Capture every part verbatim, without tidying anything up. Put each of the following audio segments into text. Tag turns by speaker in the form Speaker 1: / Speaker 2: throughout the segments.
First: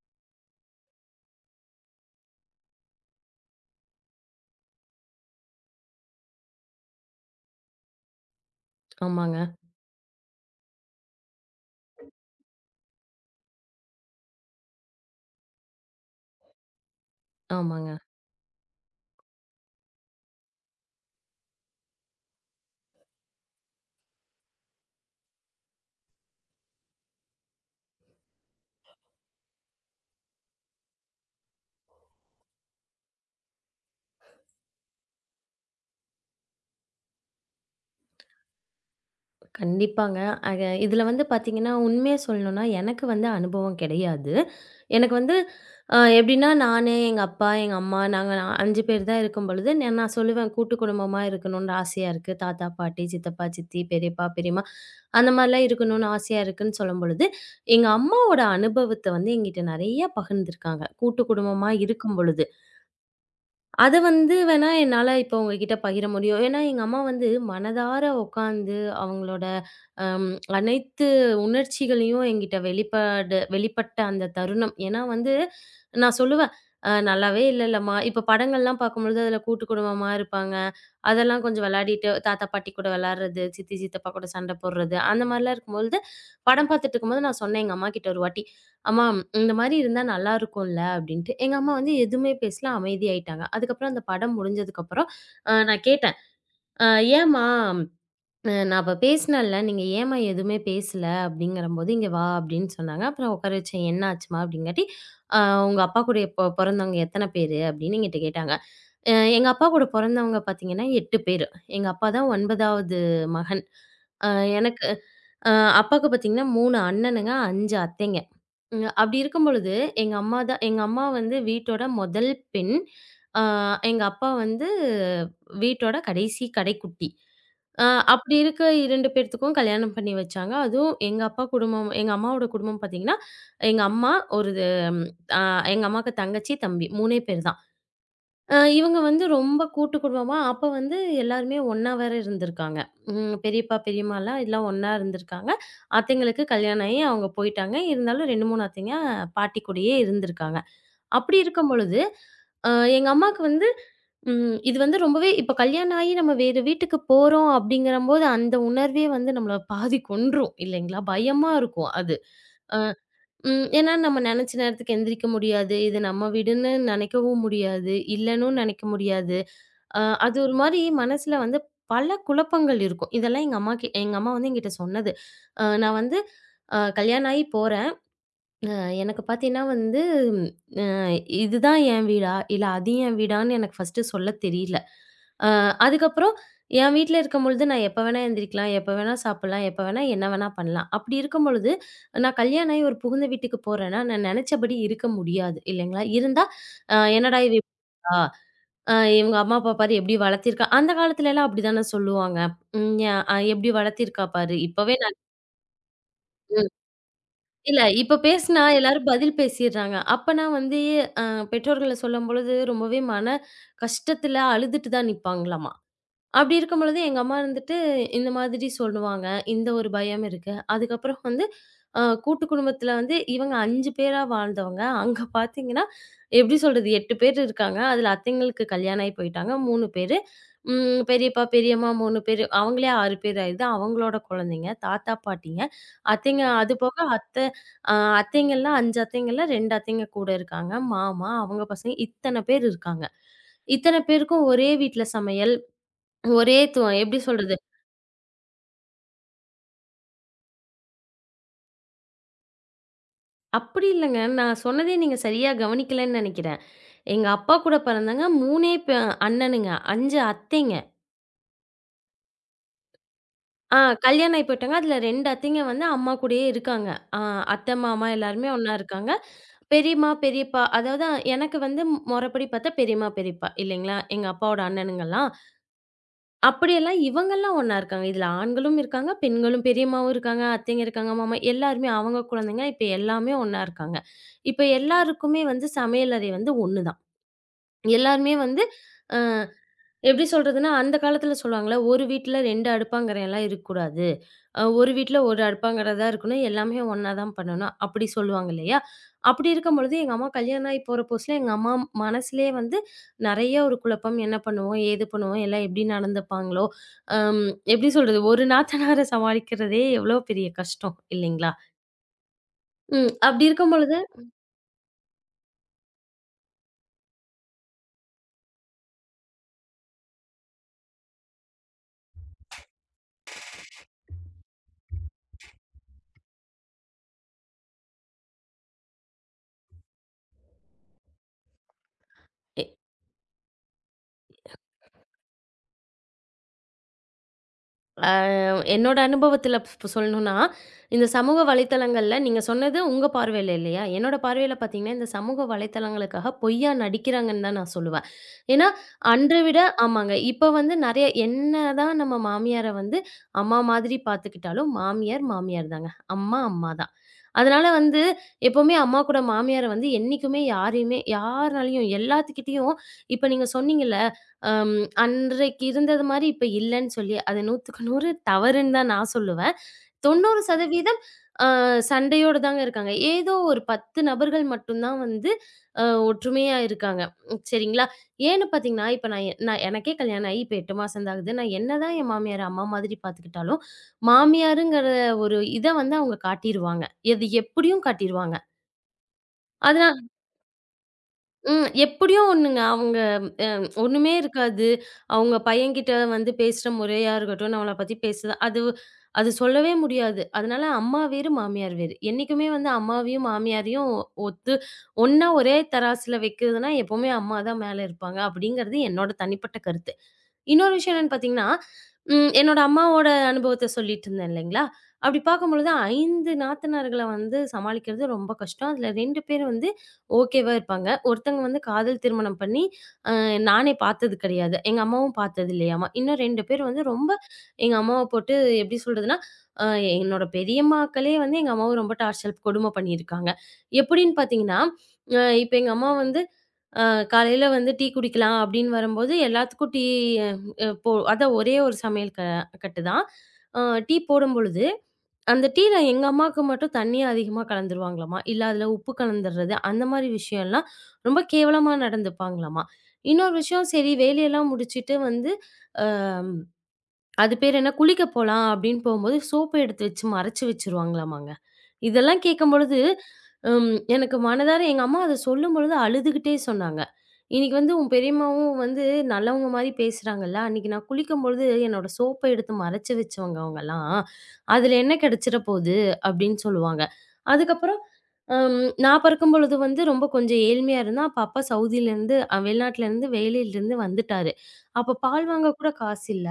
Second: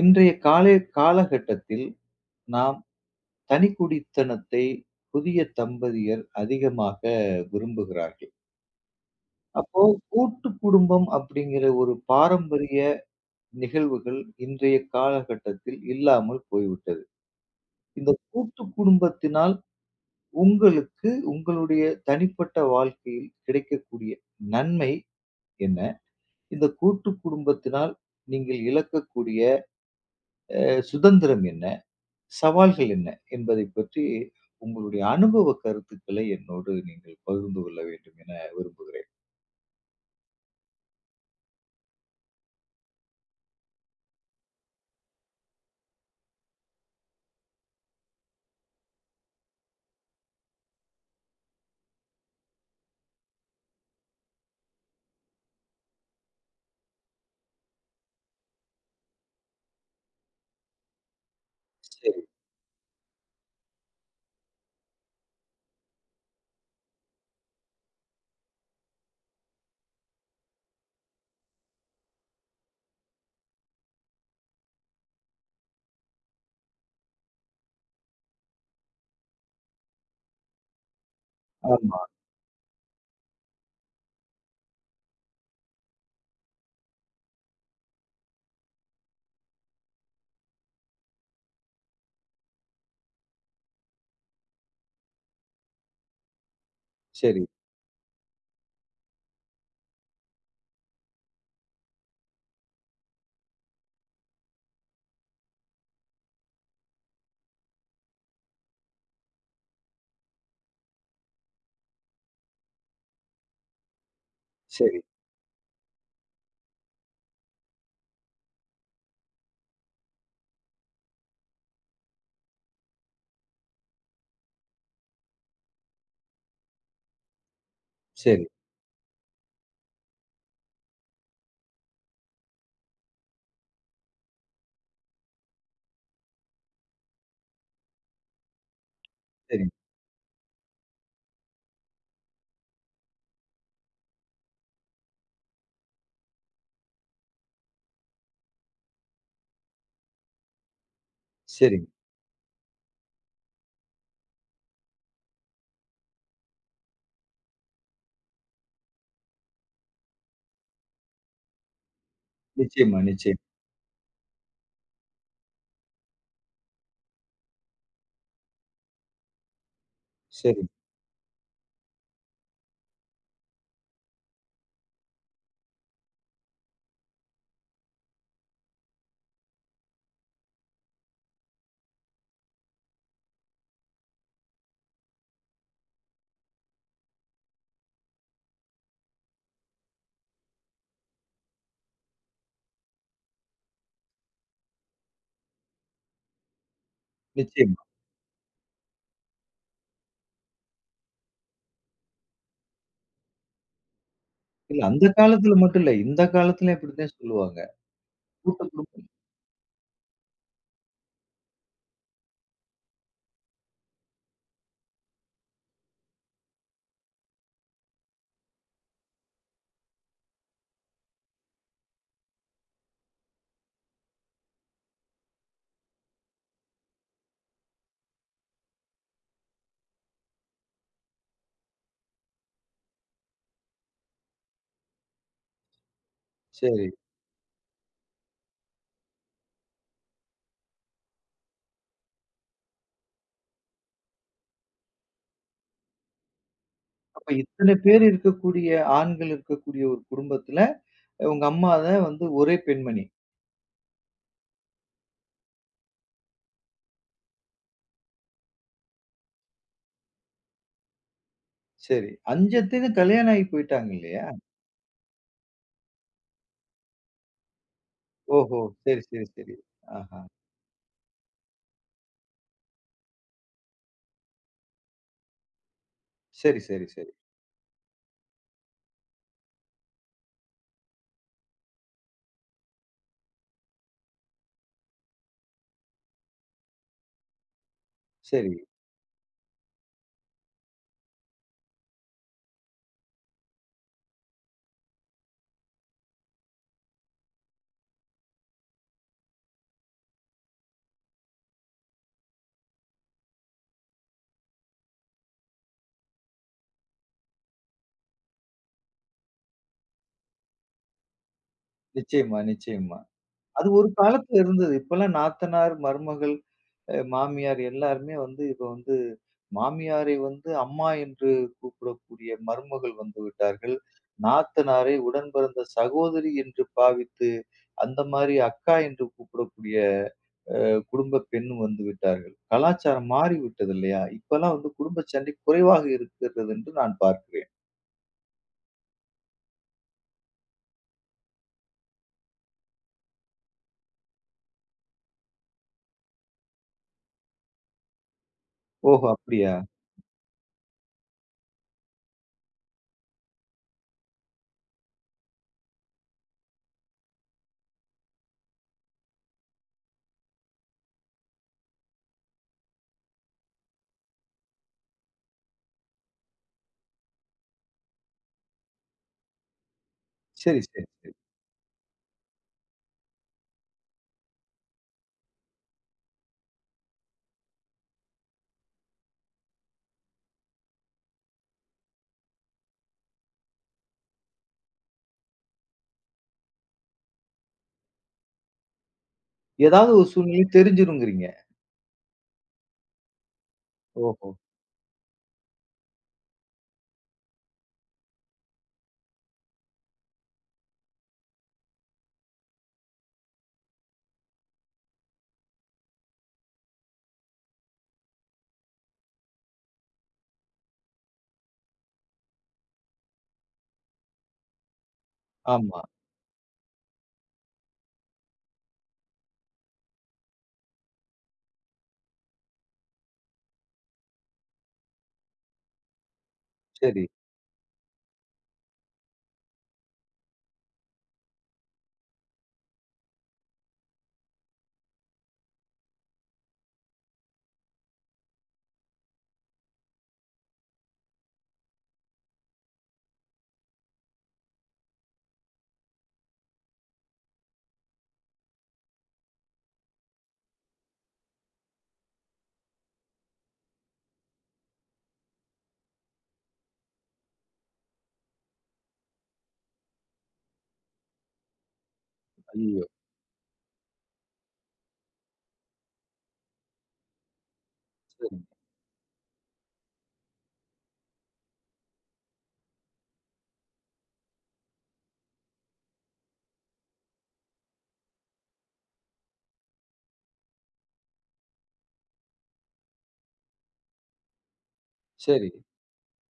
Speaker 1: இன்றைய காலை காலகட்டத்தில் நாம் தனிக்குடித்தனத்தை புதிய தம்பதியர் அதிகமாக விரும்புகிறார்கள்.
Speaker 2: ஆமாங்க,
Speaker 1: அப்போ கூட்டு குடும்பம் அப்படிங்கிற ஒரு பாரம்பரிய நிகழ்வுகள் இன்றைய காலகட்டத்தில் இல்லாமல் போய்விட்டது.
Speaker 2: ஆமாங்க.
Speaker 1: இந்த கூட்டு குடும்பத்தினால் உங்களுக்கு உங்களுடைய தனிப்பட்ட வாழ்க்கையில் கிடைக்கக்கூடிய நன்மை என்ன? இந்த கூட்டு குடும்பத்தினால் நீங்கள் இழக்கக்கூடிய அ சுதந்திரம் என்ன? சவால்கள் என்ன என்பதைப் பற்றி உங்களுடைய அனுபவ கருத்துக்களை என்னோடு நீங்கள் பகிர்ந்து கொள்ள வேண்டும் என விரும்புகிறேன்.
Speaker 2: கண்டிப்பாங்க. அக இதுல வந்து பாத்தீங்கன்னா, உண்மைய சொல்லணும்னா, எனக்கு வந்து அனுபவம் கிடையாது. எனக்கு வந்து அ எப்படின்னா, நானு, எங்க அப்பா, எங்க அம்மா, நாங்க ஐந்து பேர் தான் இருக்கும்பொழுது, ந நான் சொல்லுவேன், கூட்டு குடும்பமா இருக்கணும்னு ஆசையா இருக்கு. தாத்தா, பாட்டி, சித்தப்பா, சித்தி, பெரியப்பா, பெரியம்மா, அந்த மாரிலாம் இருக்கணும்னு ஆசையா இருக்குன்னு சொல்லும்பொழுது, எங்க அம்மாவோட அனுபவத்த வந்து என்கிட்ட நெறைய பகிர்ந்திருக்காங்க. கூட்டு குடும்பமா
Speaker 1: சரி.
Speaker 2: இருக்கும்பொழுது. அத வந்து வேணா என்னால இப்ப உங்ககிட்ட பகிர முடியும். ஏன்னா, எங்க அம்மா வந்து மனதார உட்காந்து அவங்களோட அம் அனைத்து உணர்ச்சிகளையும் என்கிட்ட வெளிப்பாடு வெளிப்பட்ட அந்த தருணம். ஏன்னா வந்து நான் சொல்லுவேன், "அ நல்லாவே இல்லல்லம்மா." இப்ப படங்கள்லாம் பார்க்கும்பொழுது அதுல கூட்டு குடும்பமா இருப்பாங்க. அதெல்லாம் கொஞ்சம்
Speaker 1: ஆமா.
Speaker 2: விளையாடிட்டு தாத்தா, பாட்டி கூட விளையாடுறது, சித்தி, சித்தப்பா கூட சண்டை போடுறது, அந்த மாரிலாம் இருக்கும்பொழுது, படம் பார்த்துட்டு இருக்கும்போது நான் சொன்னேன் எங்க அம்மாகிட்ட ஒரு வாட்டி, "அம்மா இந்த மாரி இருந்தா நல்லாருக்கும்ல அப்டின்ட்டு." எங்க அம்மா வந்து எதுவுமே பேசல. அமைதியாயிட்டாங்க. அதுக்கப்புறம் அந்த படம் முடிஞ்சதுக்கப்புறம் அ நான் கேட்டேன். "அ
Speaker 1: சரி,
Speaker 2: ஏம்மா, அ நான் அப்ப பேசினேன்ல, நீங்க ஏம்மா எதுவுமே பேசல?" அப்படிங்கிறம்போது, "இங்க வா" அப்படின்னு சொன்னாங்க. அப்புறம் உட்கார வச்சேன். "என்ன ஆச்சும்மா?" அப்படிங்காட்டி, "அ உங்க அப்பா கூட பொ பொறந்தவங்க எத்தன பேரு?" அப்படின்னு என்கிட்ட கேட்டாங்க. அ எங்க அப்பா கூட பொறந்தவங்க பார்த்தீங்கன்னா எட்டு பேரு. எங்க அப்பா தான் ஒன்பதாவது மகன். அ எனக்கு
Speaker 1: சரி,
Speaker 2: அ அப்பாவுக்கு பார்த்தீங்கன்னா மூணு அண்ணனுங்க, ஐந்து அத்தைங்க. ம். அப்படி இருக்கும் பொழுது, எங்க அம்மா தான் எங்க அம்மா வந்து வீட்டோட முதல் பெண். அ எங்க அப்பா வந்து வீட்டோட கடைசி கடைக்குட்டி. அ அப்படி
Speaker 1: சரி,
Speaker 2: இருக்க இரண்டு பேர்த்துக்கும் கல்யாணம் பண்ணி வச்சாங்க. அதுவும் எங்க அப்பா குடும்பம் எங்க அம்மாவோட குடும்பம் பார்த்தீங்கன்னா, எங்க அம்மா ஒரு அ எங்க அம்மாவுக்கு தங்கச்சி, தம்பி மூணு பேர் தான். அ இவங்க வந்து ரொம்ப
Speaker 1: சரி,
Speaker 2: கூட்டு குடும்பமா, அப்ப வந்து எல்லாருமே ஒண்ணா வேற இருந்திருக்காங்க. ம் பெரியப்பா, பெரியம்மாலாம் எல்லாம் ஒண்ணா இருந்திருக்காங்க. அத்தைங்களுக்கு கல்யாணம் ஆயி அவங்க போயிட்டாங்க. இருந்தாலும் ரெண்டு, மூணு அத்தைங்க பாட்டி கூடயே இருந்திருக்காங்க. அப்படி இருக்கும்
Speaker 1: சரிங்க.
Speaker 2: பொழுது, அ எங்க அம்மாக்கு வந்து ம் இது வந்து ரொம்பவே இப்ப கல்யாணம் ஆயி நம்ம வேறு வீட்டுக்கு போறோம் அப்படிங்கிறம்போது, அந்த உணர்வே வந்து நம்மள பாதி கொன்றும் இல்லைங்களா? பயமா இருக்கும் அது. அ
Speaker 1: நிச்சயமா, நிச்சயமா.
Speaker 2: ம். ஏன்னா நம்ம நெனச்ச நேரத்துக்கு எந்திரிக்க முடியாது. இது நம்ம வீடுன்னு நெனைக்கவும் முடியாது. இல்லன்னும் நெனைக்க முடியாது. அ அது ஒரு
Speaker 1: சரி,
Speaker 2: மாரி மனசுல வந்து பல குழப்பங்கள் இருக்கும். இதெல்லாம் எங்க அம்மாக்கு எங்க அம்மா வந்து என்கிட்ட சொன்னது. அ நான் வந்து அ கல்யாணம் ஆகி போறேன். அ எனக்கு பார்த்தீங்கன்னா வந்து, அ இதுதான் என் வீடா? இல்ல அது என் வீடான்னு எனக்கு ஃபர்ஸ்ட்டு சொல்ல தெரியல. அ அதுக்கப்புறம் என் வீட்ல இருக்கும்பொழுது நான் எப்ப வேணா எந்திரிக்கலாம், எப்ப வேணா சாப்பிடலாம், எப்ப வேணா என்ன வேணா பண்ணலாம். அப்படி இருக்கும் பொழுது, நான் கல்யாணம் ஆகி ஒரு புகுந்த வீட்டுக்கு போறேன்னா, நான் நெனச்சபடி இருக்க முடியாது இல்லைங்களா? இருந்தா அ என்னடா இவ
Speaker 1: நிச்சயமா.
Speaker 2: ஆ அ இவங்க அம்மா அப்பா பாரு எப்படி வளர்த்திருக்கா? அந்த காலத்துலலாம் அப்படிதானே சொல்லுவாங்க. ம் எ எப்படி வளர்த்திருக்கா பாரு!
Speaker 1: இல்ல
Speaker 2: இப்பவே
Speaker 1: அந்த காலத்துல மட்டும் இல்ல. இந்த
Speaker 2: நான்
Speaker 1: காலத்துலயும் இப்படித்தான் சொல்லுவாங்க.
Speaker 2: இல்ல, இப்ப பேசுனா
Speaker 1: கூட்டு குடும்பம்.
Speaker 2: எல்லாரும் பதில் பேசிர்றாங்க. அப்பன்னா வந்து அ பெற்றோர்கள சொல்லும்பொழுது ரொம்பவே மன கஷ்டத்துல அழுதுட்டு தான் நிப்பாங்களாமா. அப்படி இருக்கும் பொழுது எங்க அம்மா இருந்துட்டு இந்த மாதிரி சொல்லுவாங்க. இந்த ஒரு பயம் இருக்கு. அதுக்கப்புறம் வந்து அ கூட்டு குடும்பத்தில வந்து இவங்க ஐந்து பேரா வாழ்ந்தவங்க. அங்க பார்த்தீங்கன்னா, எப்படி சொல்றது எட்டு பேர் இருக்காங்க. அதில அத்தைங்களுக்கு கல்யாணம் ஆகி போயிட்டாங்க மூணு பேரு. ம் பெரியப்பா, பெரியம்மா மூணு பேரு. அவங்களே ஆறு பேர் ஆயிடுது. அவங்களோட குழந்தைங்க, தாத்தா, பாட்டிங்க, அத்தைங்க அது
Speaker 1: சரி.
Speaker 2: போக அத்தை அ அத்தைங்கலாம் ஐந்து அத்தைங்கள்ல ரெண்டு அத்தைங்க கூட இருக்காங்க. மாமா, அவங்க பசங்க இத்தன பேர் இருக்காங்க. இத்தன பேருக்கும் ஒரே வீட்ல சமையல். ஒரே துவ எப்படி
Speaker 1: அப்ப
Speaker 2: சொல்றது?
Speaker 1: இத்தனை பேர் இருக்கக்கூடிய ஆண்கள் இருக்கக்கூடிய ஒரு குடும்பத்துல உங்க அம்மா தான் வந்து ஒரே பெண்மணி.
Speaker 2: அப்படி இல்லங்க. நான் சொன்னதே நீங்க சரியா கவனிக்கலன்னு நெனைக்கிறேன். எங்க அப்பா கூட பிறந்தவங்க மூணு பே அண்ணனுங்க. ஐந்து அத்தைங்க.
Speaker 1: சரி. ஐந்து அத்தையும் கல்யாணம் ஆகி
Speaker 2: ஆ
Speaker 1: போயிட்டாங்க இல்லையா?
Speaker 2: கல்யாணம் ஆயி போயிட்டாங்க. அதுல ரெண்டு அத்தைங்க வந்து அம்மா கூடயே இருக்காங்க. ஆ அத்தை, மாமா எல்லாருமே
Speaker 1: ஓஹோ!
Speaker 2: ஒண்ணா
Speaker 1: சரி,
Speaker 2: இருக்காங்க.
Speaker 1: சரி, சரி.
Speaker 2: பெரியம்மா,
Speaker 1: ஆஹா.
Speaker 2: பெரியப்பா அதாவது எனக்கு வந்து மொறப்படி பார்த்தா பெரியம்மா, பெரியப்பா இல்லைங்களா? எங்க அப்பாவோட அண்ணனுங்கலாம்.
Speaker 1: சரி, சரி,
Speaker 2: அப்படியெல்லாம்
Speaker 1: சரி,
Speaker 2: இவங்கலாம் ஒண்ணா இருக்காங்க. இதுல ஆண்களும் இருக்காங்க, பெண்களும் பெரியம்மாவும் இருக்காங்க, அத்தைங்க இருக்காங்க, மாமா எல்லாருமே அவங்க குழந்தைங்க இப்ப எல்லாமே ஒண்ணா இருக்காங்க. இப்ப எல்லாருக்குமே வந்து சமையலறை வந்து ஒண்ணுதான். எல்லாருமே
Speaker 1: சரி.
Speaker 2: வந்து அ எப்படி சொல்றதுன்னா, அந்த காலத்துல சொல்லுவாங்கல்ல, ஒரு வீட்ல ரெண்டு அடுப்பாங்கறைலாம் இருக்கக்கூடாது. அ ஒரு வீட்ல ஒரு அடுப்பாங்கற தான் இருக்கணும். எல்லாமே ஒண்ணா தான் பண்ணணும். அப்படி சொல்லுவாங்க இல்லையா? அப்படி இருக்கும்பொழுது எங்க அம்மா கல்யாணம் ஆகி போற புதுசுல எங்க அம்மா மனசுலயே வந்து நெறைய ஒரு குழப்பம். என்ன பண்ணுவோம்? ஏது பண்ணுவோம்? எல்லாம் எப்படி நடந்துப்பாங்களோ? அம் எப்படி சொல்றது? ஒரு நாத்தனார சமாளிக்கிறதே எவ்வளோ பெரிய கஷ்டம் இல்லைங்களா?
Speaker 1: நிச்சயமா, நிச்சயமா.
Speaker 2: ம். அப்படி
Speaker 1: அது
Speaker 2: இருக்கும்
Speaker 1: ஒரு
Speaker 2: பொழுது
Speaker 1: காலத்துல இருந்தது. இப்பல்லாம் நாத்தனார், மருமகள், அ மாமியார் எல்லாருமே வந்து இப்ப வந்து மாமியாரை வந்து அம்மா என்று கூப்பிடக்கூடிய மருமகள் வந்து விட்டார்கள். நாத்தனாரை உடன் பிறந்த சகோதரி என்று பாவித்து, அந்த மாரி அக்கா என்று கூப்பிடக்கூடிய அஹ், குடும்ப பெண்ணும் வந்து விட்டார்கள்.
Speaker 2: எ
Speaker 1: கலாச்சாரம் மாறிவிட்டது இல்லையா? இப்பல்லாம் வந்து குடும்ப சண்டை குறைவாக இருக்கிறது என்று நான் பார்க்கிறேன்.
Speaker 2: என்னோட அனுபவத்துல ப் சொல்லணும்னா, இந்த சமூக வலைத்தளங்கள்ல நீங்க சொன்னது உங்க பார்வையில இல்லையா? என்னோட பார்வையில பார்த்தீங்கன்னா, இந்த சமூக வலைத்தளங்களுக்காக பொய்யா நடிக்கிறாங்கன்னு தான் நான் சொல்லுவேன். ஏன்னா,
Speaker 1: ஓஹோ!
Speaker 2: அன்ற
Speaker 1: அப்படியா?
Speaker 2: விட ஆமாங்க. இப்ப வந்து நெறைய என்னதான் நம்ம மாமியார வந்து அம்மா மாதிரி பார்த்துக்கிட்டாலும், மாமியார் மாமியார் தாங்க. அம்மா அம்மா தான். அதனால வந்து எப்பவுமே அம்மா கூட மாமியார வந்து என்னைக்குமே யாரையுமே யார்னாலயும் எல்லாத்துக்கிட்டயும் இப்ப நீங்க சொன்னீங்கல்ல, அம் அன்றைக்கு இருந்தது மாரி இப்ப இல்லன்னு சொல்லி, அது நூறுக்கு நூறு தவறுன்னு தான் நான் சொல்லுவேன்.
Speaker 1: சரி, சரி,
Speaker 2: தொண்ணூறு சதவீதம்
Speaker 1: சரி.
Speaker 2: அ சண்டையோட தாங்க இருக்காங்க. ஏதோ ஒரு பத்து நபர்கள் மட்டும் தான் வந்து அ ஒற்றுமையா இருக்காங்க. உம் சரிங்களா? ஏன்னு பார்த்தீங்கன்னா, இப்ப நான் எ- நான் எனக்கே கல்யாணம் ஆகி இப்ப எட்டு மாசம் தான் ஆகுது. நான் என்னதான் என் மாமியார அம்மா மாதிரி பார்த்துக்கிட்டாலும், மாமியாருங்கிற ஒரு இத வந்து அவங்க காட்டிருவாங்க. எது எப்படியும் காட்டிருவாங்க.
Speaker 1: ஏதாவது
Speaker 2: அதனா
Speaker 1: ஒரு சூழ்நிலை தெரிஞ்சிருங்கிறீங்க.
Speaker 2: ம் எப்படியும் ஒண்ணுங்க. அவங்க ஒண்ணுமே
Speaker 1: ஓஹோ!
Speaker 2: இருக்காது. அவங்க பையன்கிட்ட வந்து பேசுற முறையா இருக்கட்டும், நம்மள பத்தி பேசுற அது அது சொல்லவே முடியாது. அதனால அம்மா வேறு, மாமியார் வேறு. என்னைக்குமே வந்து அம்மாவையும், மாமியாரையும் ஒத்து ஒண்ணா ஒரே தராசுல வைக்கிறதுன்னா, எப்பவுமே அம்மா தான் மேல இருப்பாங்க. அப்படிங்கிறது என்னோட தனிப்பட்ட கருத்து. இன்னொரு விஷயம் என்னன்னு பார்த்தீங்கன்னா, ம் என்னோட அம்மாவோட அனுபவத்த சொல்லிட்டு இருந்தேன் இல்லைங்களா? அப்படி பார்க்கும்பொழுது
Speaker 1: ஆமா.
Speaker 2: ஐந்து நாத்தனார்கள வந்து சமாளிக்கிறது ரொம்ப கஷ்டம். அதுல ரெண்டு பேர் வந்து ஓகேவா இருப்பாங்க. ஒருத்தங்க வந்து காதல் திருமணம் பண்ணி நானே பார்த்தது கிடையாது. எங்க அம்மாவும் பார்த்தது இல்லையாம்மா. இன்னும் ரெண்டு பேர் வந்து
Speaker 1: சரி.
Speaker 2: ரொம்ப எங்க அம்மாவ போட்டு எப்படி சொல்றதுன்னா, அ என்னோட பெரியம்மாக்களே வந்து எங்க அம்மாவ ரொம்ப டார்ச்சர் கொடுமை பண்ணியிருக்காங்க. எப்படின்னு பார்த்தீங்கன்னா, அ இப்ப எங்க அம்மா வந்து காலையில வந்து டீ குடிக்கலாம் அப்படின்னு வரும்போது எல்லாத்துக்கும் டீ அ போ அதான் ஒரே ஒரு சமையல் க கட்டு தான். அ டீ போடும்பொழுது, அந்த டீல எங்க அம்மாவுக்கு மட்டும் தண்ணி அதிகமா கலந்துருவாங்களாமா, இல்ல அதில உப்பு கலந்துடுறது அந்த மாரி விஷயம்லாம் ரொம்ப கேவலமா நடந்துப்பாங்களாமா. இன்னொரு விஷயம் சரி வேலையெல்லாம் முடிச்சுட்டு வந்து அது பேர் என்ன, குளிக்க போலாம் அப்படின்னு போம்போது, சோப்பு எடுத்து வச்சு மறைச்சு வச்சுருவாங்களாமாங்க. இதெல்லாம் கேட்கும்பொழுது,
Speaker 1: ஐயய்யோ!
Speaker 2: ம் எனக்கு மனதார எங்க அம்மா அத சொல்லும்பொழுது அழுதுகிட்டே சொன்னாங்க. "இன்னைக்கு வந்து உன்
Speaker 1: சரி,
Speaker 2: பெரியம்மாவும் வந்து நல்லவங்க மாரி பேசுறாங்கல்ல, அன்னைக்கு நான் குளிக்கும்பொழுது என்னோட சோப்ப எடுத்து மறைச்சு வச்சவங்க அவங்கலாம். அதுல என்ன கிடைச்சிட போகுது?" அப்படின்னு சொல்லுவாங்க. அதுக்கப்புறம் அம் நான் பிறக்கும்பொழுது வந்து ரொம்ப கொஞ்சம் ஏழ்மையா இருந்தேன். அப்ப அப்பா சவுதியிலேருந்து அ வெளிநாட்டிலேருந்து வேலையிலேருந்து வந்துட்டாரு. அப்ப பால் வாங்க
Speaker 1: சரி.
Speaker 2: கூட காசு இல்ல.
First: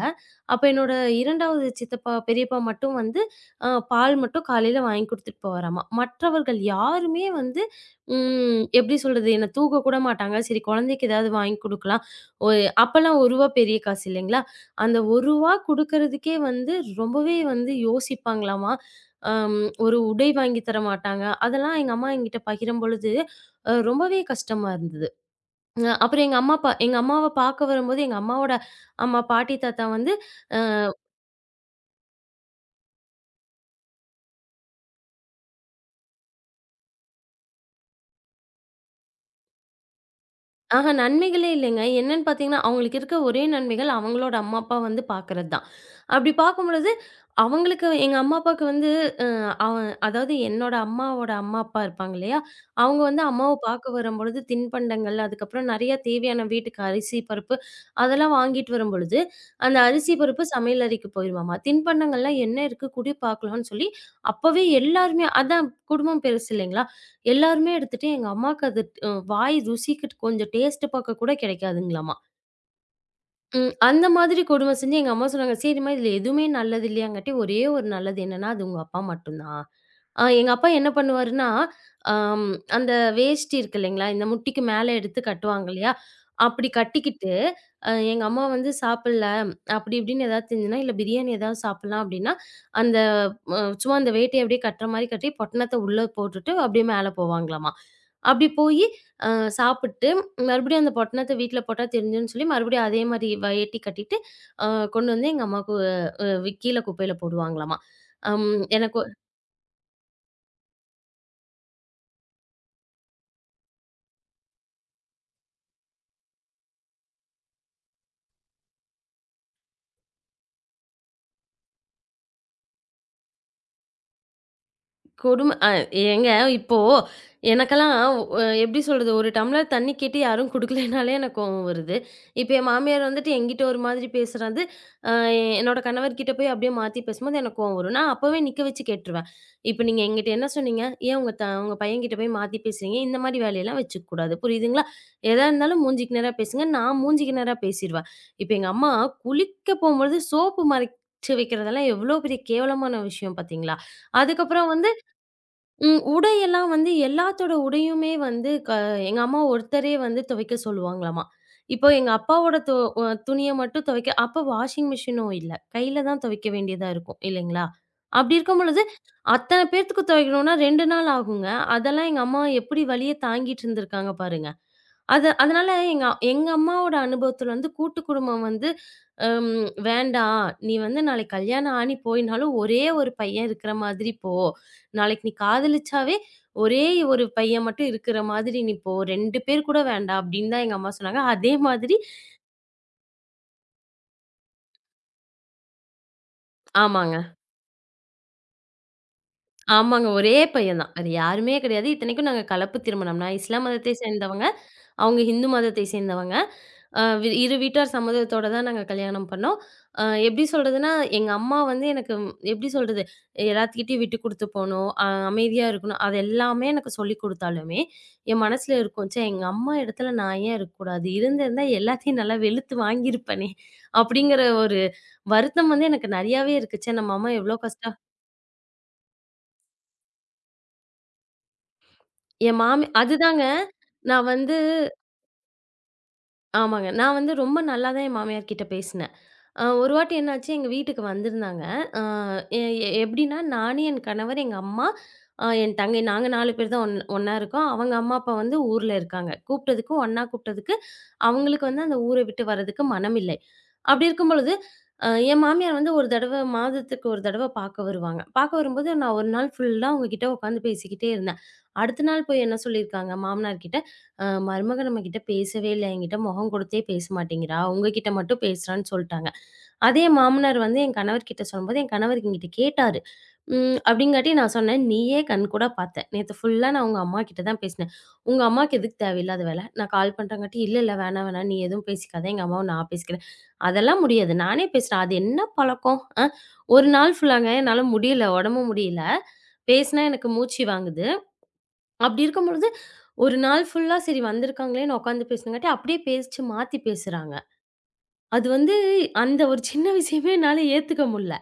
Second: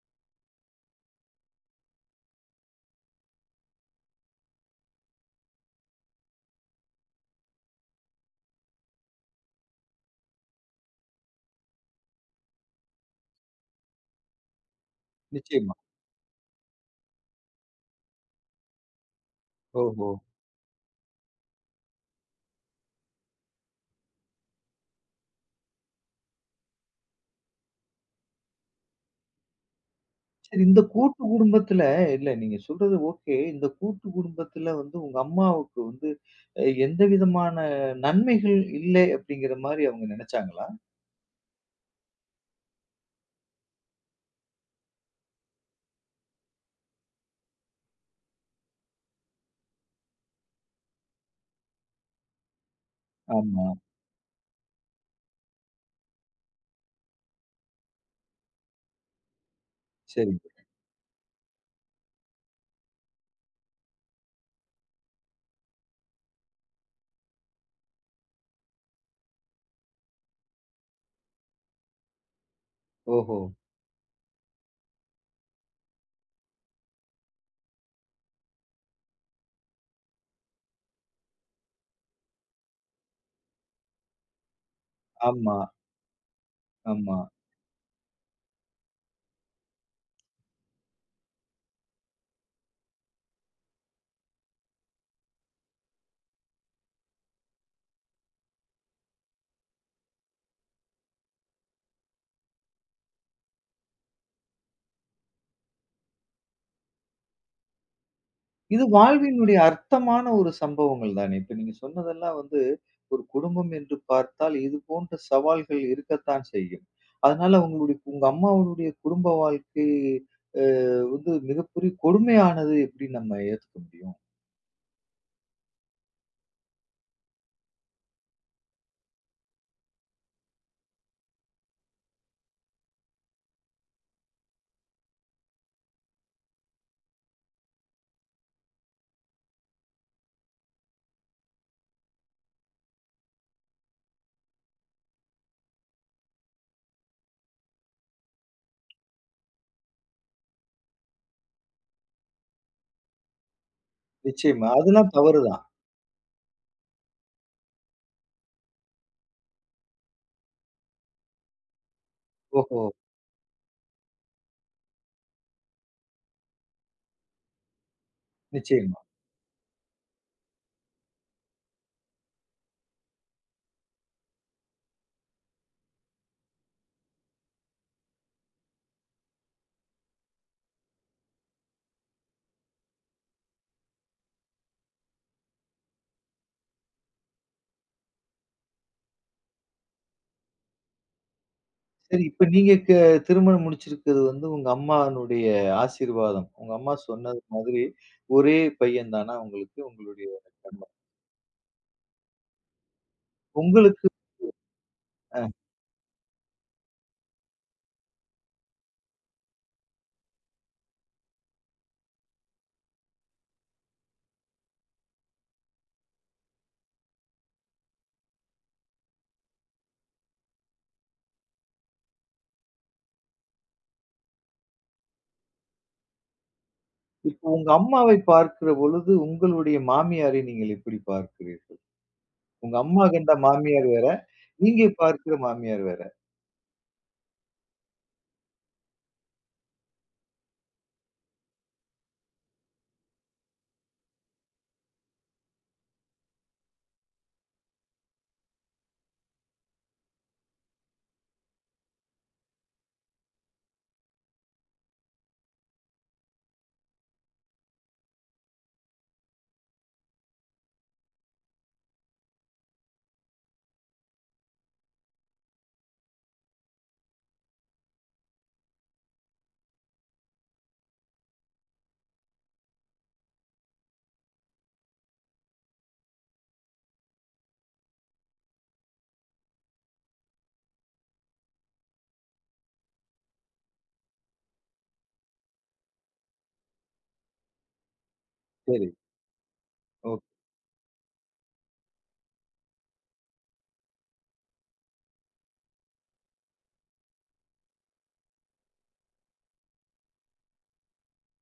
Speaker 2: அப்ப என்னோட இரண்டாவது சித்தப்பா, பெரியப்பா மட்டும் வந்து அ பால் மட்டும் காலையில வாங்கி குடுத்துட்டு போவாராமா. மற்றவர்கள் யாருமே வந்து ம் எப்படி சொல்றது? என்ன தூக்க கூட மாட்டாங்க. சரி குழந்தைக்கு ஏதாவது வாங்கி குடுக்கலாம். ஒரு அப்பலாம் ரூபாய் ஒரு பெரிய காசு இல்லைங்களா? அந்த ரூபாய் ஒரு
Speaker 1: நிச்சயமா.
Speaker 2: குடுக்கறதுக்கே வந்து ரொம்பவே வந்து யோசிப்பாங்களாமா. அம் ஒரு
Speaker 1: ஓஹோ!
Speaker 2: உடை வாங்கி தர மாட்டாங்க. அதெல்லாம் எங்க அம்மா என்கிட்ட பகிரும்பொழுது அ ரொம்பவே கஷ்டமா இருந்தது. அ அப்புறம் எங்க அம்மா, அப்பா எங்க அம்மாவ பாக்க வரும்போது எங்க அம்மாவோட அம்மா, பாட்டி, தாத்தா வந்து அ
Speaker 1: சரி இந்த கூட்டு குடும்பத்துல இல்ல நீங்க சொல்றது ஓகே. இந்த கூட்டு குடும்பத்துல வந்து உங்க அம்மாவுக்கு வந்து அ எந்த விதமான நன்மைகள் இல்லை அப்படிங்கிற மாரி அவங்க நெனச்சாங்களா?
Speaker 2: ஆஹா! நன்மைகளே இல்லைங்க. என்னன்னு பார்த்தீங்கன்னா, அவங்களுக்கு இருக்க ஒரே நன்மைகள் அவங்களோட அம்மா, அப்பா வந்து பார்க்குறது தான். அப்படி பார்க்கும்பொழுது, அவங்களுக்கு எங்க அம்மா, அப்பாவுக்கு வந்து அ அவன் அதாவது என்னோட அம்மாவோட அம்மா, அப்பா இருப்பாங்க இல்லையா? அவங்க வந்து அம்மாவ
Speaker 1: ஆமா.
Speaker 2: பார்க்க வரும்பொழுது தின்பண்டங்கள், அதுக்கப்புறம் நெறைய தேவையான வீட்டுக்கு அரிசி, பருப்பு அதெல்லாம் வாங்கிட்டு வரும்பொழுது, அந்த அரிசி, பருப்பு
Speaker 1: சரிங்க.
Speaker 2: சமையல் அறைக்கு போயிருமாமா. தின்பண்டங்கள்லாம் என்ன இருக்கு? குடு பார்க்கலாம்ன்னு சொல்லி, அப்பவே எல்லாருமே அதான் குடும்பம் பெருசு இல்லைங்களா? எல்லாருமே எடுத்துட்டு எங்க அம்மாக்கு அது அ வாய் ருசிக்கு கொஞ்சம் டேஸ்ட் பார்க்க கூட கிடைக்காதுங்களாம்.
Speaker 1: ஓஹோ!
Speaker 2: ம். அந்த மாதிரி கொடும செஞ்சு எங்க அம்மா சொன்னாங்க. சரிம்மா இதுல எதுவுமே நல்லது இல்லையாங்காட்டி, ஒரே ஒரு நல்லது என்னன்னா, அது உங்க அப்பா மட்டும்தான். அ எங்க அப்பா என்ன பண்ணுவாருன்னா, அம் அந்த வேஷ்டி இருக்கு இல்லைங்களா? இந்த முட்டிக்கு மேல எடுத்து
Speaker 1: ஆமா,
Speaker 2: கட்டுவாங்க இல்லையா? அப்படி
Speaker 1: ஆமா.
Speaker 2: கட்டிக்கிட்டு, அ எங்க அம்மா வந்து சாப்பிடல, அப்படி இப்படின்னு ஏதாவது செஞ்சுனா, இல்ல பிரியாணி ஏதாவது சாப்பிடலாம் அப்படின்னா, அந்த அ சும்மா அந்த வேட்டைய அப்படியே கட்டுற மாரி கட்டி, பொட்டணத்த உள்ள போட்டுட்டு அப்படியே மேல போவாங்களாமா. அப்படி போயி அ சாப்பிட்டு மறுபடியும் அந்த பொட்டணத்த வீட்ல போட்டா தெரிஞ்சுரும்ன்னு சொல்லி, மறுபடியும் அதே மாரி வேட்டி கட்டிட்டு, அ கொண்டு வந்து எங்க அம்மாவுக்கு அ கீழ குப்பையில போடுவாங்களாமா. அம்
Speaker 1: இது
Speaker 2: எனக்கு
Speaker 1: வாழ்வினுடைய அர்த்தமான ஒரு சம்பவங்கள் தானே. இப்ப நீங்க சொன்னதெல்லாம் வந்து ஒரு குடும்பம் என்று பார்த்தால் இது போன்ற சவால்கள் இருக்கத்தான் செய்யும். அதனால உங்களுடைய உங்க அம்மாவுடைய குடும்ப வாழ்க்கை அ வந்து மிகப்பெரிய கொடுமையானது எப்படி நம்ம ஏத்துக்க முடியும்?
Speaker 2: கொடும. அ ஏங்க இப்போ எனக்கெல்லாம் அ எப்படி சொல்றது? ஒரு டம்ளர் தண்ணி கேட்டு யாரும் குடுக்கலைனாலே எனக்கு கோவம் வருது. இப்ப என் மாமியார் வந்துட்டு என்கிட்ட ஒரு மாதிரி பேசுறது, அ என்னோட கணவர்கிட்ட போய் அப்படியே மாத்தி பேசும்போது எனக்கு கோவம் வரும். நான் அப்பவே நிக்க வச்சு கேட்டுருவேன். இப்ப நீங்க என்கிட்ட என்ன சொன்னீங்க? ஏன் உங்க த உங்க பையன்கிட்ட போய் மாத்தி பேசுறீங்க? இந்த மாரி வேலையெல்லாம் வச்சுக்கக் கூடாது. புரியுதுங்களா? எதா இருந்தாலும் மூஞ்சிக்கு நேரா பேசுங்க. நான் மூஞ்சிக்கு நேரா பேசிருவேன். இப்ப எங்க அம்மா குளிக்க போம்பொழுது சோப்பு மறைச்சு வைக்கிறதெல்லாம் எவ்வளோ பெரிய கேவலமான விஷயம் பார்த்தீங்களா?
Speaker 1: நிச்சயமா.
Speaker 2: அதுக்கப்புறம் வந்து
Speaker 1: அதெல்லாம் தவறுதான்.
Speaker 2: ம். உடையெல்லாம் வந்து எல்லாத்தோட உடையுமே வந்து க எங்க அம்மா ஒருத்தரே வந்து துவைக்க சொல்லுவாங்களாமா. இப்போ எங்க அப்பாவோட து
Speaker 1: ஓஹோ!
Speaker 2: அ துணிய மட்டும் துவைக்க அப்ப வாஷிங் மிஷினும் இல்ல. கையில தான் துவைக்க வேண்டியதா இருக்கும் இல்லைங்களா? அப்படி இருக்கும் பொழுது
Speaker 1: நிச்சயமா.
Speaker 2: அத்தன பேத்துக்கு துவைக்கணும்னா ரெண்டு நாள் ஆகுங்க. அதெல்லாம் எங்க அம்மா எப்படி வலிய தாங்கிட்டு இருந்திருக்காங்க பாருங்க. அது அதனால எங்க எங்க அம்மாவோட அனுபவத்துல வந்து கூட்டு குடும்பம் வந்து ம் "வேண்டாம். நீ வந்து நாளைக்கு கல்யாணம் ஆணி போயினாலும் ஒரே ஒரு பையன் இருக்கிற மாதிரி போ. நாளைக்கு நீ காதலிச்சாவே ஒரே ஒரு பையன் மட்டும் இருக்கிற மாதிரி நீ போ. ரெண்டு பேர் கூட வேண்டாம்." அப்படின்னு தான் எங்க அம்மா சொன்னாங்க. அதே மாதிரி
Speaker 1: சரி இப்ப நீங்க க திருமணம் முடிச்சிருக்கிறது வந்து உங்க அம்மானுடைய ஆசீர்வாதம். உங்க அம்மா
Speaker 2: ஆமாங்க.
Speaker 1: சொன்னது மாதிரி ஒரே பையன் தானா உங்களுக்கு?
Speaker 2: ஆமாங்க.
Speaker 1: உங்களுடைய
Speaker 2: ஒரே பையன் தான்.
Speaker 1: கணவர்.
Speaker 2: வேற யாருமே கிடையாது. இத்தனைக்கும் நாங்க கலப்பு திருமணம். நான் இஸ்லாம் மதத்தை
Speaker 1: உங்களுக்கு
Speaker 2: சேர்ந்தவங்க. அவங்க இந்து மதத்தை சேர்ந்தவங்க. அ வி இரு வீட்டார் சம்மதத்தோட தான் நாங்க கல்யாணம் பண்ணோம். அ எப்படி சொல்றதுன்னா, எங்க அம்மா வந்து எனக்கு ம், எப்படி சொல்றது? எல்லாத்துக்கிட்டயும் விட்டு குடுத்து போணும். அ அமைதியா இருக்கணும். அது எல்லாமே எனக்கு சொல்லிக் குடுத்தாலுமே, என் மனசுல இருக்கும். ச்சே! எங்க அம்மா இடத்துல நான் ஏன் இருக்கக்கூடாது? இருந்திருந்தா எல்லாத்தையும் நல்லா வெளுத்து வாங்கியிருப்பேனே! அப்படிங்கிற ஒரு வருத்தம் வந்து எனக்கு நெறையாவே இருக்கு. ச்சே! நம்ம அம்மா
Speaker 1: இப்போ
Speaker 2: எவ்வளோ
Speaker 1: உங்க
Speaker 2: கஷ்ட
Speaker 1: அம்மாவை பார்க்கிற பொழுது, உங்களுடைய மாமியாரை நீங்கள் எப்படி பார்க்கிறீர்கள்?
Speaker 2: என்
Speaker 1: உங்க
Speaker 2: மாமி
Speaker 1: அம்மா கண்ட
Speaker 2: அதுதாங்க.
Speaker 1: மாமியார் வேற,
Speaker 2: நான் வந்து
Speaker 1: நீங்க பார்க்கிற மாமியார் வேற.
Speaker 2: ஆமாங்க. நான் வந்து ரொம்ப நல்லா தான் என் மாமியார் கிட்ட பேசினேன். அ ஒரு வாட்டி என்னாச்சு, எங்க வீட்டுக்கு வந்திருந்தாங்க. அ எ எ எப்படின்னா, நானு, என் கணவர், எங்க அம்மா, அ என் தங்கை நாங்க நாலு பேர் தான் ஒன் ஒண்ணா இருக்கோம். அவங்க அம்மா, அப்பா வந்து ஊர்ல இருக்காங்க. கூப்பிட்டதுக்கு ஒண்ணா கூப்பிட்டதுக்கு, அவங்களுக்கு வந்து அந்த ஊரை விட்டு வர்றதுக்கு மனமில்லை. அப்படி இருக்கும் பொழுது, அ என் மாமியார் வந்து ஒரு தடவ மாதத்துக்கு ஒரு தடவ பார்க்க வருவாங்க. பார்க்க வரும்போது நான் ஒரு நாள் ஃபுல்லா அவங்க கிட்ட உட்காந்து பேசிக்கிட்டே இருந்தேன். அடுத்த நாள் போய் என்ன சொல்லியிருக்காங்க மாமனார் கிட்ட, "அ மருமக நம்மகிட்ட பேசவே இல்ல. என்கிட்ட முகம் கொடுத்தே பேச மாட்டேங்கிறா. உங்ககிட்ட மட்டும் பேசுறான்னு" சொல்ட்டாங்க. அதே மாமனார் வந்து என் கணவர்கிட்ட சொல்லும்போது, என் கணவர் என்கிட்ட கேட்டாரு. ம். அப்படிங்காட்டி நான் சொன்னேன், "நீயே கண்கூடா பார்த்த. நேத்து ஃபுல்லா நான் உங்க அம்மா கிட்ட தான் பேசினேன். உங்க அம்மாக்கு எதுக்கு தேவையில்லாத வேல? நான் கால் பண்றேங்காட்டி, "இல்ல, இல்ல வேணாம், வேணாம். நீ எதுவும் பேசிக்காத. எங்க அம்மாவ நான் பேசிக்கிறேன்." அதெல்லாம் முடியாது. நானே பேசுறேன். அது என்ன பழக்கம்? அ. ஒரு நாள் ஃபுல்லாங்க என்னால முடியல. உடம்பு
Speaker 1: சரி.
Speaker 2: முடியல. பேசினா
Speaker 1: ஓகே.
Speaker 2: எனக்கு மூச்சு வாங்குது. அப்படி இருக்கும்பொழுது, ஒரு நாள் ஃபுல்லா சரி வந்திருக்காங்களேன்னு உட்காந்து பேசினங்காட்டி, அப்படியே பேச்சு மாத்தி பேசுறாங்க. அது வந்து அந்த ஒரு சின்ன விஷயமே என்னால ஏத்துக்க முடில.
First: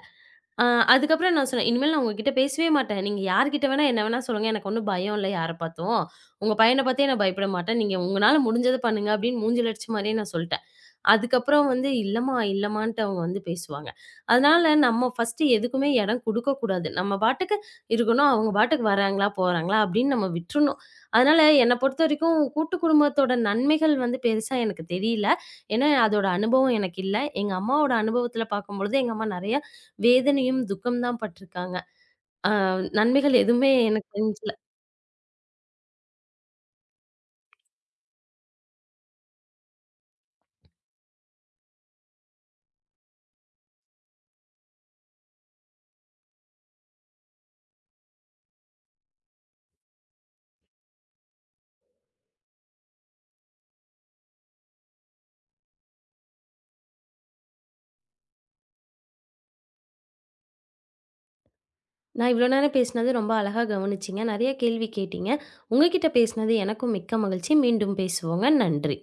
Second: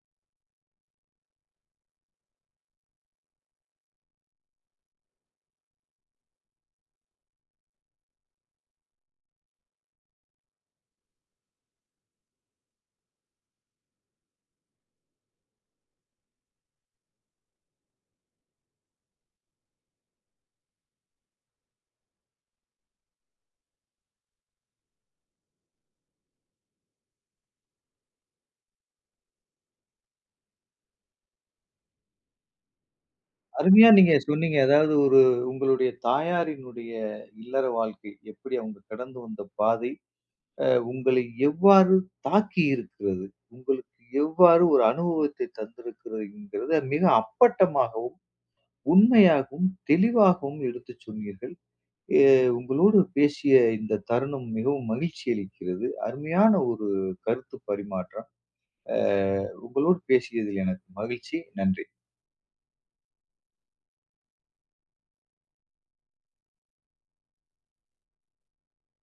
Speaker 2: அ அதுக்கப்புறம் நான் சொன்னேன், "இனிமேல் நான் உங்ககிட்ட பேசவே மாட்டேன். நீங்க யார்கிட்ட வேணா என்ன வேணா சொல்லுங்க. எனக்கு ஒண்ணும் பயம் இல்ல யார பார்த்தும். உங்க பையன பார்த்தே நான் பயப்பட மாட்டேன். நீங்க உங்கனால முடிஞ்சத பண்ணுங்க" அப்படின்னு மூஞ்சில அடிச்ச மாரியே நான் சொல்ட்டேன். அதுக்கப்புறம் வந்து இல்லம்மா, இல்லம்மான்ட்டு அவங்க வந்து பேசுவாங்க. அதனால நம்ம ஃபர்ஸ்ட்டு எதுக்குமே இடம் குடுக்கக்கூடாது. நம்ம பாட்டுக்கு இருக்கணும். அவங்க பாட்டுக்கு வராங்களா, போறாங்களா அப்படின்னு நம்ம விட்டுறணும். அதனால என்ன பொறுத்தவரைக்கும் கூட்டு குடும்பத்தோட நன்மைகள் வந்து பெருசா எனக்கு தெரியல. ஏன்னா அதோட அனுபவம் எனக்கு இல்ல. எங்க அம்மாவோட அனுபவத்தில பார்க்கும்பொழுது எங்க அம்மா நெறைய வேதனையும், துக்கம் தான் பட்டுருக்காங்க. அ நன்மைகள் எதுவுமே
Speaker 1: அருமையா
Speaker 2: எனக்கு
Speaker 1: நீங்க
Speaker 2: தெரிஞ்சு
Speaker 1: சொன்னீங்க. அதாவது ஒரு உங்களுடைய தாயாரினுடைய இல்லற வாழ்க்கை, எப்படி அவங்க கடந்து வந்த பாதை, உங்களை எவ்வாறு தாக்கி இருக்கிறது? உங்களுக்கு எவ்வாறு ஒரு அனுபவத்தை தந்திருக்கிறதுங்கிறத மிக அப்பட்டமாகவும், உண்மையாகவும், தெளிவாகவும் எடுத்துச் சொன்னீர்கள். எ உங்களோடு பேசிய இந்த தருணம் மிகவும் மகிழ்ச்சி அளிக்கிறது. அருமையான ஒரு கருத்து பரிமாற்றம். அ உங்களோடு பேசியதில் எனக்கு மகிழ்ச்சி. நன்றி.
Speaker 2: நான் இவ்வளோ நேரம் பேசினது ரொம்ப அழகா கவனிச்சீங்க. நெறைய கேள்வி கேட்டீங்க. உங்க கிட்ட பேசினது எனக்கும் மிக்க மகிழ்ச்சி. மீண்டும் பேசுவோங்க. நன்றி.